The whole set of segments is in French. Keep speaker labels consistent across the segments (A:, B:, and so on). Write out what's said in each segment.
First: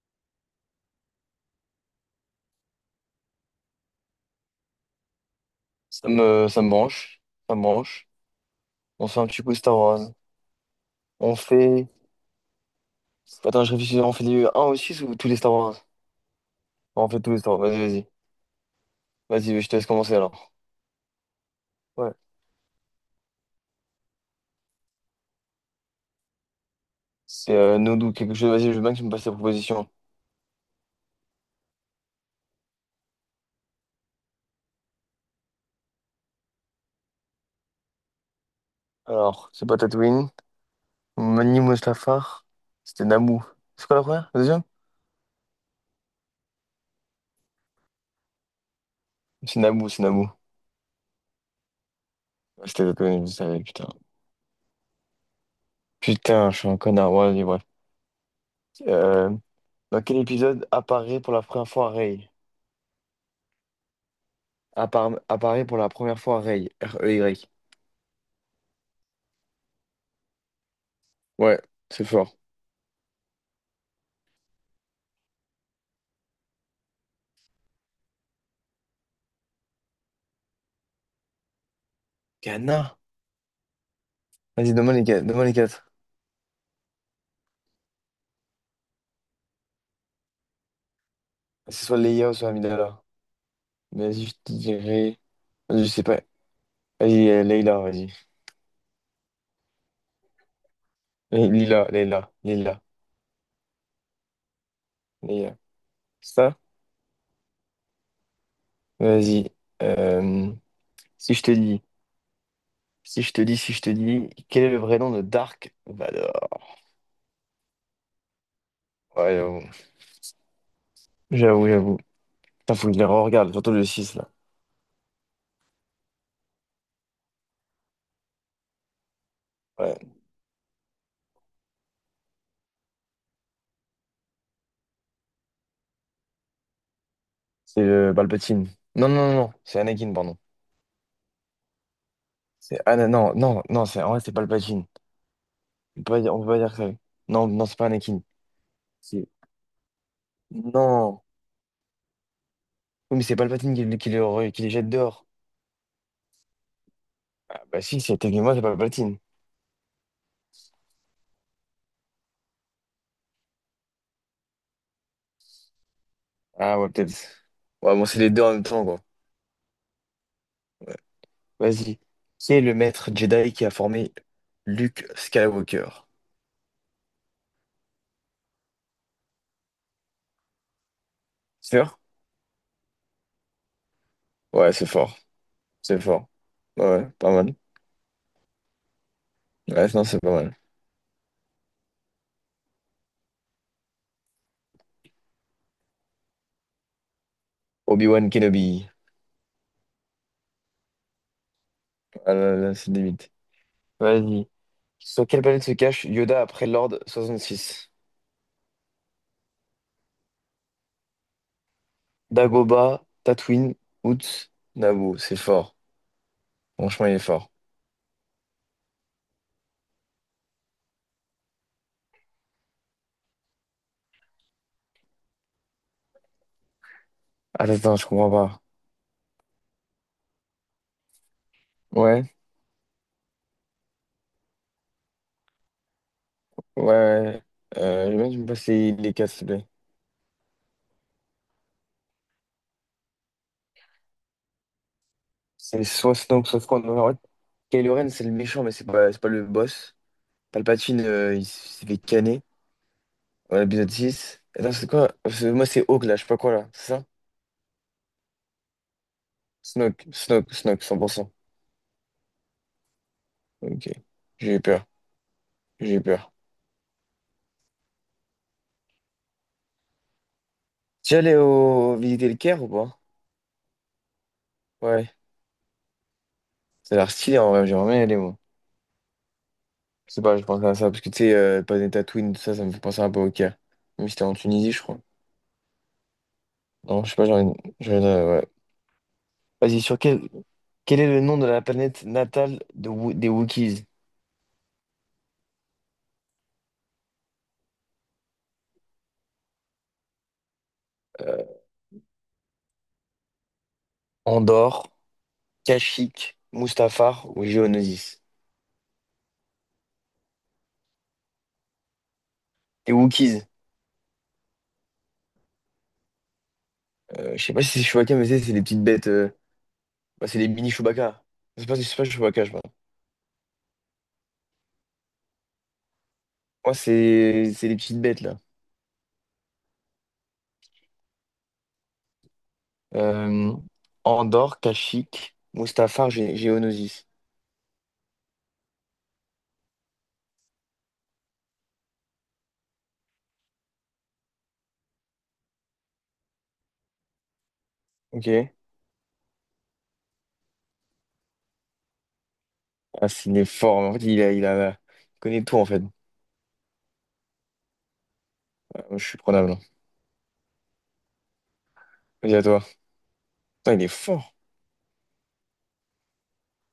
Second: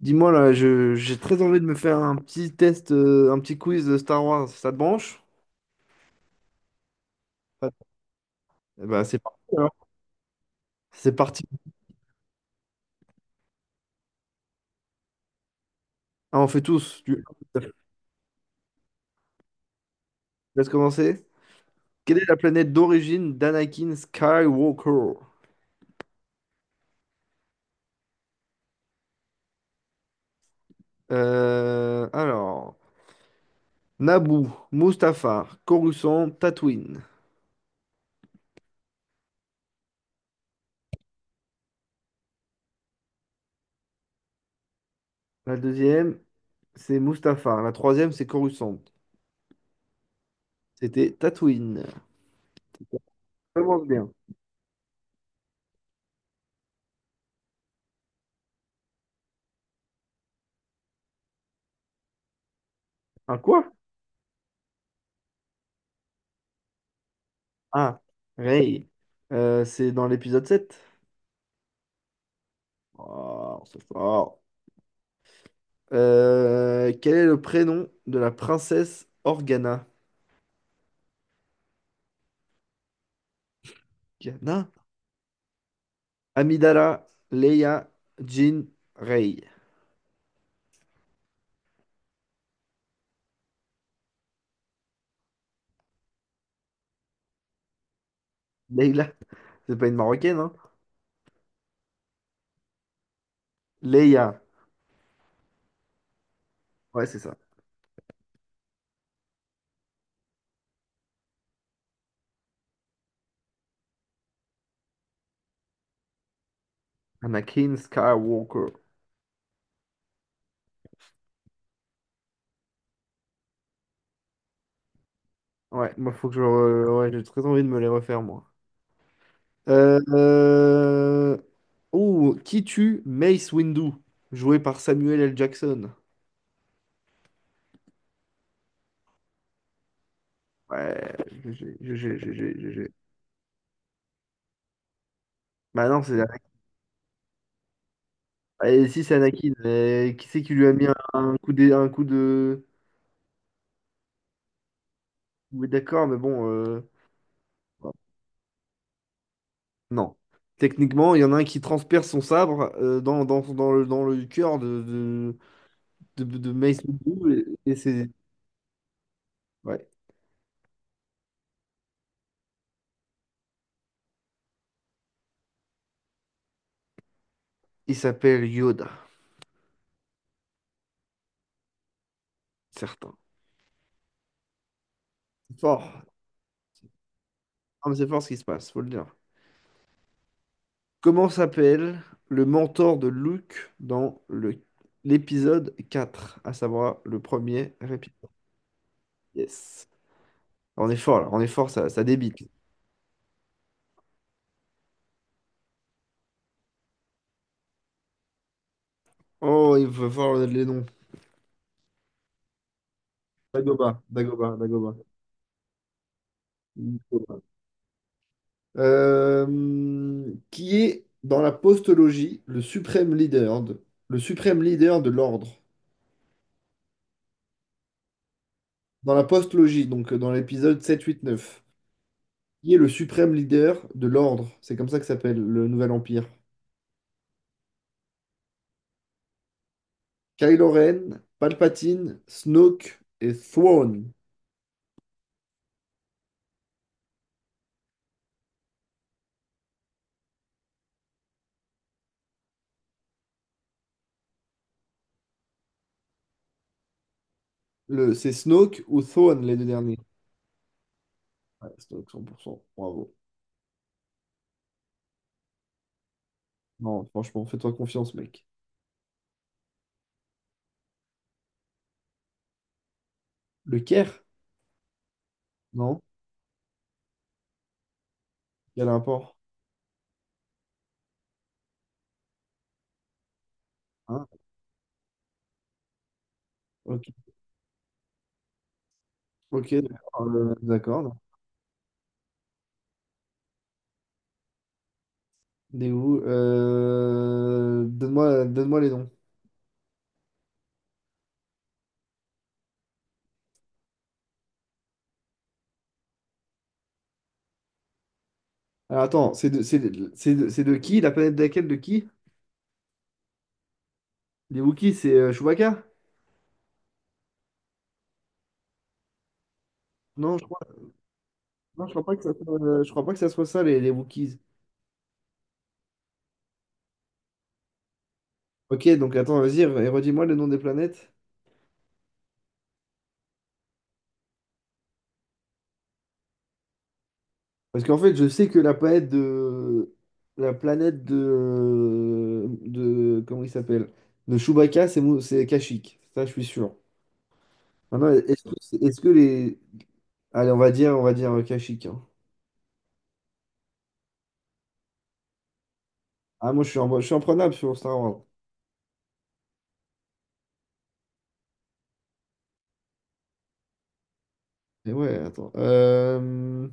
A: Dis-moi là, j'ai très envie de me faire un petit test, un petit quiz de Star Wars. Ça te branche?
B: Ça me branche. Ça me
A: Ouais.
B: branche.
A: Eh ben,
B: On se
A: c'est
B: fait un
A: parti
B: petit coup
A: alors.
B: Star Wars.
A: C'est
B: On
A: parti.
B: fait. Attends, je réfléchis. On fait du un ou 6 ou tous les Star Wars?
A: Ah, on fait tous.
B: On fait
A: Du...
B: tous les Star Wars. Vas-y, vas-y. Vas-y, je te laisse commencer alors.
A: Laisse commencer.
B: Ouais.
A: Quelle est la planète d'origine d'Anakin Skywalker?
B: C'est Nodou, quelque chose. Vas-y, je veux bien que tu me passes tes propositions.
A: Euh, alors, Naboo, Mustafar, Coruscant, Tatooine.
B: Alors, c'est pas Tatooine. Mani Mustafar. C'était Naboo. C'est quoi la première? La deuxième?
A: La deuxième, c'est Mustafar. La troisième, c'est Coruscant.
B: C'est Naboo, c'est Naboo.
A: C'était Tatooine.
B: Ouais, c'était Tatooine, je savais,
A: Ça commence
B: putain.
A: bien.
B: Putain, je suis un connard. Ouais, vas-y, bref. Euh, Dans quel épisode apparaît pour la première fois Rey?
A: Un quoi?
B: Apparaît pour la première fois Rey. R-E-Y.
A: Ah, Rey. C'est dans l'épisode 7.
B: Ouais, c'est fort.
A: Oh, c'est fort. Quel est le prénom de la princesse Organa?
B: Ghana.
A: Organa?
B: Vas-y, donne-moi les quatre. Donne-moi les quatre.
A: Amidala, Leia, Jean, Rey.
B: C'est soit Leia ou soit Amidala. Mais vas-y, je te dirais. Vas-y, je sais pas. Vas-y, Leila, vas-y.
A: Leila, c'est pas une Marocaine, hein?
B: Lila, Leila, Lila,
A: Leia,
B: Leila. Ça?
A: ouais, c'est ça.
B: Vas-y. Euh, si je te dis, si je te dis, si je te dis, quel est le vrai nom de Dark Vador?
A: Anakin Skywalker.
B: Ouais, j'avoue. J'avoue, j'avoue. Putain, faut que je les re-regarde, surtout le 6 là.
A: Ouais, moi, faut que je... Ouais, j'ai très envie de me les refaire, moi. Euh,
B: Ouais.
A: euh, Oh, qui tue Mace Windu? Joué par Samuel L. Jackson.
B: C'est le Palpatine. Non, non, non, non, c'est Anakin, pardon.
A: Ouais, GG, GG, GG, GG.
B: Non, non, non, c'est en vrai, c'est Palpatine.
A: Bah
B: On
A: non,
B: peut
A: c'est
B: pas dire, on peut pas dire ça. Non, non, c'est pas Anakin.
A: Et si c'est
B: C'est-
A: Anakin, mais qui c'est qui lui a mis
B: Non.
A: un coup un coup de...
B: Oui, mais c'est Palpatine qui les jette dehors.
A: Oui, d'accord, mais bon,
B: Ah, bah si, c'est techniquement, c'est Palpatine.
A: non. Techniquement, il y en a un qui transperce son sabre dans le cœur de Mace
B: Ah, ouais, peut-être.
A: Windu, et
B: Ouais, bon,
A: c'est...
B: c'est les deux en même temps, quoi.
A: Ouais.
B: Vas-y. Qui est le maître Jedi qui a formé Luke Skywalker?
A: Il s'appelle Yoda,
B: Sûr?
A: certain.
B: Ouais, c'est fort.
A: C'est
B: C'est
A: fort.
B: fort. Ouais, pas mal.
A: Ah, mais c'est fort ce qui se passe, faut le dire.
B: Ouais, non, c'est pas mal.
A: Comment s'appelle le mentor de Luke l'épisode 4, à savoir le premier épisode?
B: Obi-Wan Kenobi.
A: Yes. On est fort là, on est fort, ça
B: Ah
A: débite.
B: là là, c'est limite. Vas-y. Sur quelle planète se cache Yoda après l'Ordre 66?
A: Oh, il va falloir les noms.
B: Dagoba, Tatooine, Utz,
A: Dagoba.
B: Naboo. C'est fort. Franchement, il est fort.
A: Qui est dans la postologie le suprême leader de l'ordre.
B: Attends, attends, je comprends pas.
A: Dans la postologie, donc dans l'épisode 7 8 9.
B: Ouais,
A: Qui est le suprême leader de l'ordre? C'est comme ça que s'appelle le Nouvel Empire.
B: ouais, ouais. Je veux bien que tu me passes les quatre, s'il te plaît.
A: Kylo Ren, Palpatine, Snoke et Thrawn.
B: C'est soit Snoke, soit Snoke. En fait, Kylo Ren, c'est le méchant, mais c'est pas le boss. Palpatine, il s'est fait canner. Ouais, épisode six. Attends, c'est quoi? Moi, c'est Hawk, là, je sais pas quoi, là. C'est ça?
A: Le, c'est Snoke ou Thrawn les deux derniers.
B: Snoke, Snoke, Snoke, 100%.
A: Ouais, Snoke 100%. Bravo.
B: Ok. J'ai eu peur. J'ai eu peur.
A: Non, franchement, fais-toi confiance, mec.
B: Tu es allé au... visiter le Caire ou pas?
A: Le Caire?
B: Ouais.
A: Non?
B: Ça a l'air stylé, en vrai. J'aimerais bien y aller, moi.
A: Il y a l'import.
B: Je sais pas, je pense à ça, parce que tu sais, pas des Tatooine, tout ça, ça me fait penser un peu au Caire. Mais c'était
A: Hein?
B: en Tunisie, je crois.
A: Ok,
B: Non, je sais pas, ouais.
A: ok,
B: Vas-y,
A: d'accord.
B: quel est
A: D'accord.
B: le nom de la planète natale de des Wookiees?
A: Des où? Donne-moi les noms.
B: Euh, Andorre, Kashyyyk, Mustafar ou Géonosis?
A: Alors attends, c'est de qui? La planète de laquelle de qui?
B: Les Wookiees,
A: Les Wookiees, c'est Chewbacca?
B: je sais pas si c'est Chewbacca, mais c'est les petites bêtes, bah,
A: Non,
B: c'est
A: je
B: les
A: crois,
B: mini Chewbacca.
A: non, je
B: C'est pas
A: crois pas que ça
B: Chewbacca, je
A: soit,
B: pense.
A: je crois pas que ça soit ça, les Wookiees.
B: Moi, c'est les petites bêtes, là.
A: Ok, donc attends, vas-y, redis-moi le nom des planètes.
B: Euh, Andorre, Kashyyyk, Mustafar, Géonosis.
A: Parce qu'en fait, je sais que la planète de. La planète de. De comment il s'appelle? De Chewbacca, c'est c'est Kashyyyk. Ça, je suis sûr. Maintenant,
B: Ok.
A: est-ce que les, allez, on va dire Kashyyyk. Hein.
B: Ah, s'il est fort. En fait, il connaît tout, en fait.
A: Ah, moi, je suis, je suis imprenable sur Star Wars.
B: Ah, moi, je suis prenable. Vas-y, à toi. Putain, il est fort.
A: Et ouais, attends.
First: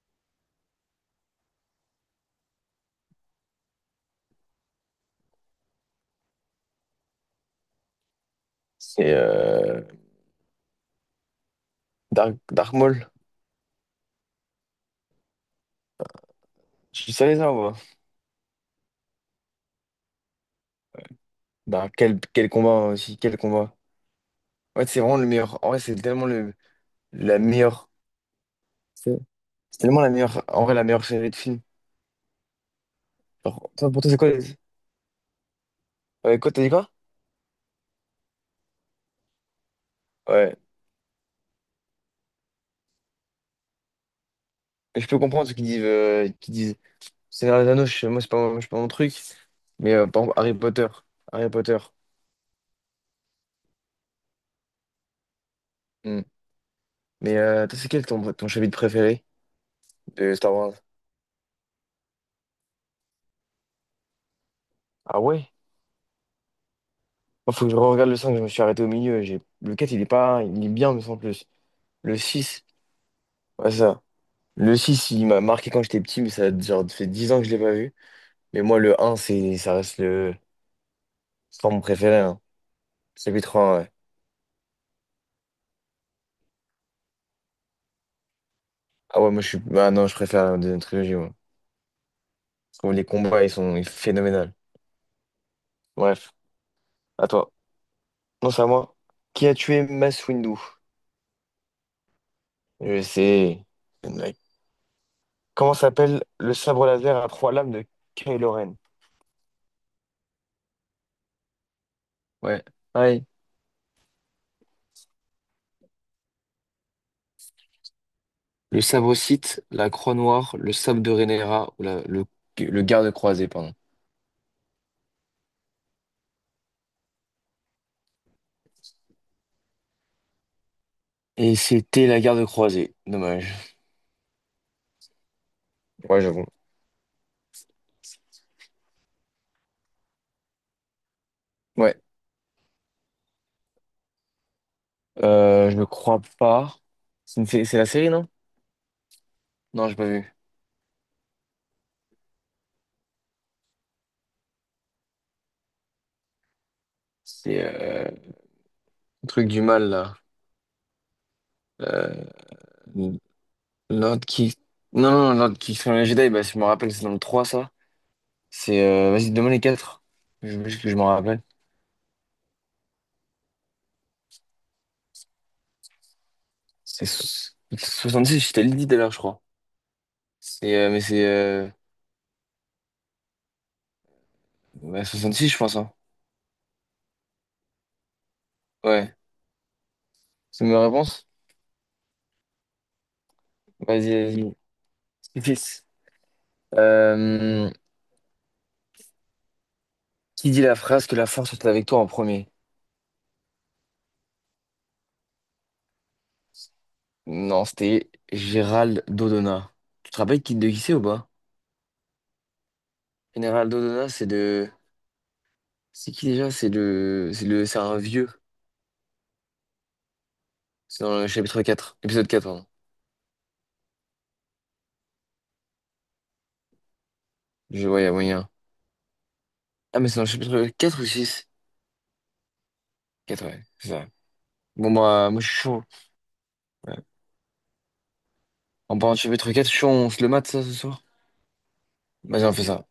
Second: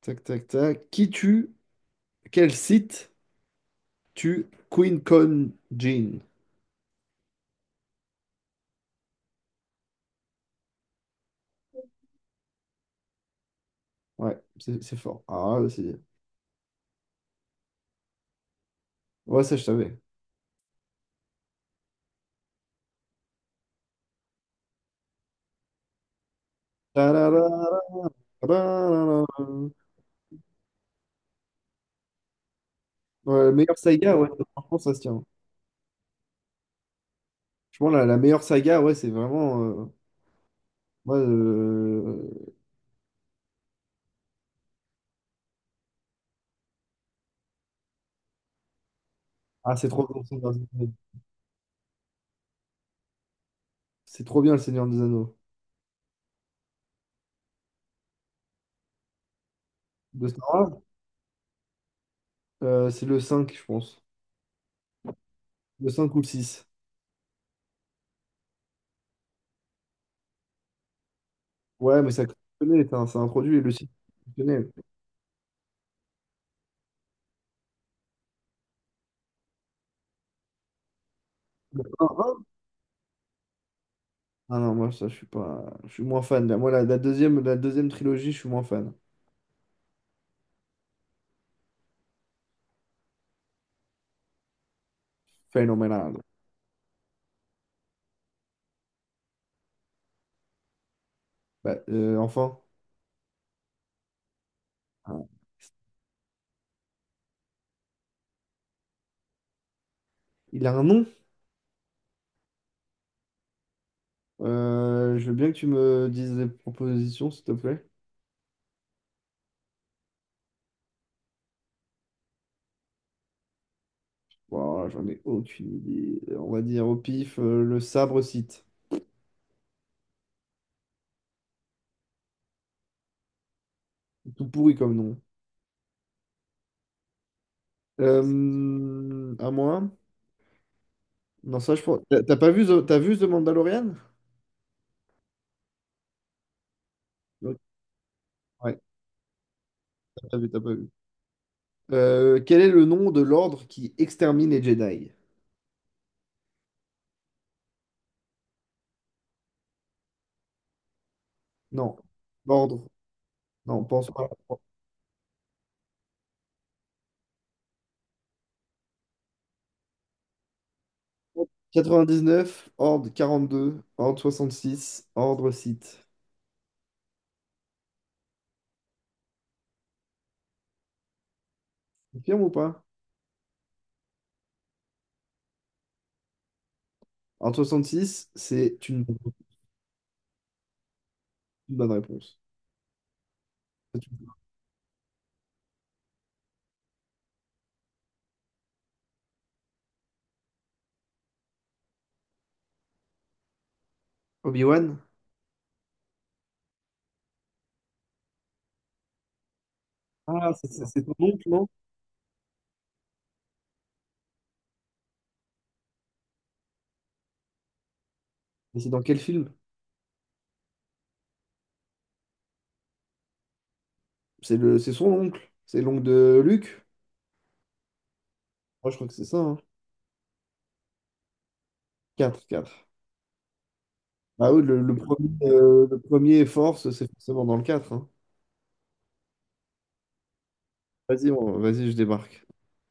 A: Tac, tac, tac. Quel site tue Queen Con Jean?
B: C'est Dark Maul.
A: Ouais, c'est fort. Ah, là, c'est...
B: Tu savais ça, ou pas?
A: Ouais, ça, je savais.
B: Quel, quel combat hein, aussi, quel combat. En fait, c'est vraiment le meilleur. En vrai, la
A: Tararara,
B: meilleure. C'est
A: tararara.
B: c'est tellement la meilleure. En vrai, la meilleure série de films.
A: Ouais, la
B: Genre,
A: meilleure
B: toi, pour toi,
A: saga,
B: c'est
A: ouais,
B: quoi? Les...
A: franchement, ça se tient.
B: ouais, quoi, t'as dit quoi?
A: Je pense la meilleure saga, ouais, c'est vraiment...
B: Ouais.
A: ouais, euh,
B: Mais je peux comprendre ceux qui disent Seigneur des Anneaux. Moi, c'est pas mon truc.
A: Ah, c'est
B: Mais
A: trop bien,
B: par
A: le
B: exemple,
A: Seigneur
B: Harry
A: des
B: Potter.
A: Anneaux.
B: Harry Potter.
A: C'est trop bien, le Seigneur des Anneaux.
B: Hmm. Mais toi, ton chapitre préféré?
A: De
B: De
A: Star
B: Star Wars.
A: Wars, c'est le 5, je pense.
B: Ah ouais?
A: Le 5 ou le 6.
B: Il faut que je regarde le 5, je me suis arrêté au milieu. J'ai... le 4 il est pas... il est bien, me semble plus.
A: Ouais, mais
B: Le
A: ça
B: 6
A: connaît, ça introduit le
B: ouais,
A: site.
B: ça.
A: Connaît.
B: Le 6 il m'a marqué quand j'étais petit, mais ça a genre fait 10 ans que je l'ai pas vu. Mais moi, le un c'est... ça reste le... c'est pas mon
A: Ah
B: préféré. Hein.
A: ah.
B: Chapitre 1, ouais.
A: Ah non, moi, ça, je suis pas. Je suis moins fan. Moi, la deuxième trilogie, je suis moins fan.
B: Ah ouais, moi, je suis. Ah non, je préfère la deuxième trilogie, moi. Je trouve les combats, ils sont phénoménaux.
A: Phénoménal.
B: Bref, à toi. Non, c'est à moi. Qui a tué Mace Windu?
A: Bah, enfin,
B: Je sais. Mec.
A: ah,
B: Comment s'appelle le sabre laser à trois lames de Kylo Ren?
A: il a un nom.
B: Ouais. Ouais,
A: Je veux bien que tu me dises des propositions, s'il te plaît.
B: le sabre-cite, la croix noire, le sabre de Rennera ou le garde croisé, pardon.
A: Wow, j'en ai aucune idée. On va dire au pif, le sabre site.
B: Et c'était la garde croisée. Dommage.
A: Tout pourri comme nom.
B: Ouais, j'avoue.
A: À moi? Non, ça, je
B: Ouais.
A: pense. T'as pas vu, t'as vu The Mandalorian?
B: Je ne crois pas. C'est la série, non?
A: Ouais,
B: Non, j'ai pas vu.
A: t'as pas vu. Quel est le nom de l'ordre qui extermine les Jedi?
B: C'est le truc du mal, là.
A: Non.
B: Euh,
A: L'ordre. Non, pense
B: Lord
A: pas.
B: qui... Non, non, non, Lord Kingsman les Jedi, bah, si je me rappelle, c'est dans le 3 ça. Vas-y, donne-moi les 4. Je veux juste que je m'en rappelle.
A: Quatre-vingt-dix-neuf, Ordre 42, Ordre soixante-six, Ordre Sith.
B: C'est so- Six je t'ai dit tout à l'heure, je crois. C'est... euh, mais c'est... euh,
A: Confirme ou pas?
B: Bah, 66, je pense, hein.
A: Ordre soixante-six, c'est
B: Ouais. C'est ma réponse?
A: une bonne réponse. C'est
B: Vas-y,
A: une-
B: vas-y. Fils. Euh, qui dit la phrase que la force est avec toi en premier?
A: Obi-Wan?
B: Non, c'était Gérald Dodona. Tu te rappelles
A: Ah,
B: de qui c'est ou
A: c'est ton
B: pas?
A: oncle, non?
B: Gérald Dodona, c'est de... C'est qui déjà? C'est le... c'est un vieux.
A: Mais c'est dans quel film?
B: C'est dans le chapitre quatre. Épisode 4, pardon.
A: C'est le, c'est son oncle. C'est l'oncle de Luke?
B: Je voyais moyen.
A: Moi, je crois que c'est ça. Hein.
B: Ah, mais c'est dans le chapitre 4 ou six?
A: Quatre. 4.
B: Quatre ouais. C'est ça.
A: Ah oui,
B: Bon, bah, moi, je suis chaud.
A: le premier Force,
B: Ouais.
A: c'est forcément dans le 4. Hein.
B: En parlant de chapitre quatre, je suis chaud, on se le mate, ça, ce soir?
A: Vas-y, vas-y, je
B: Vas-y,
A: débarque.
B: on fait ça.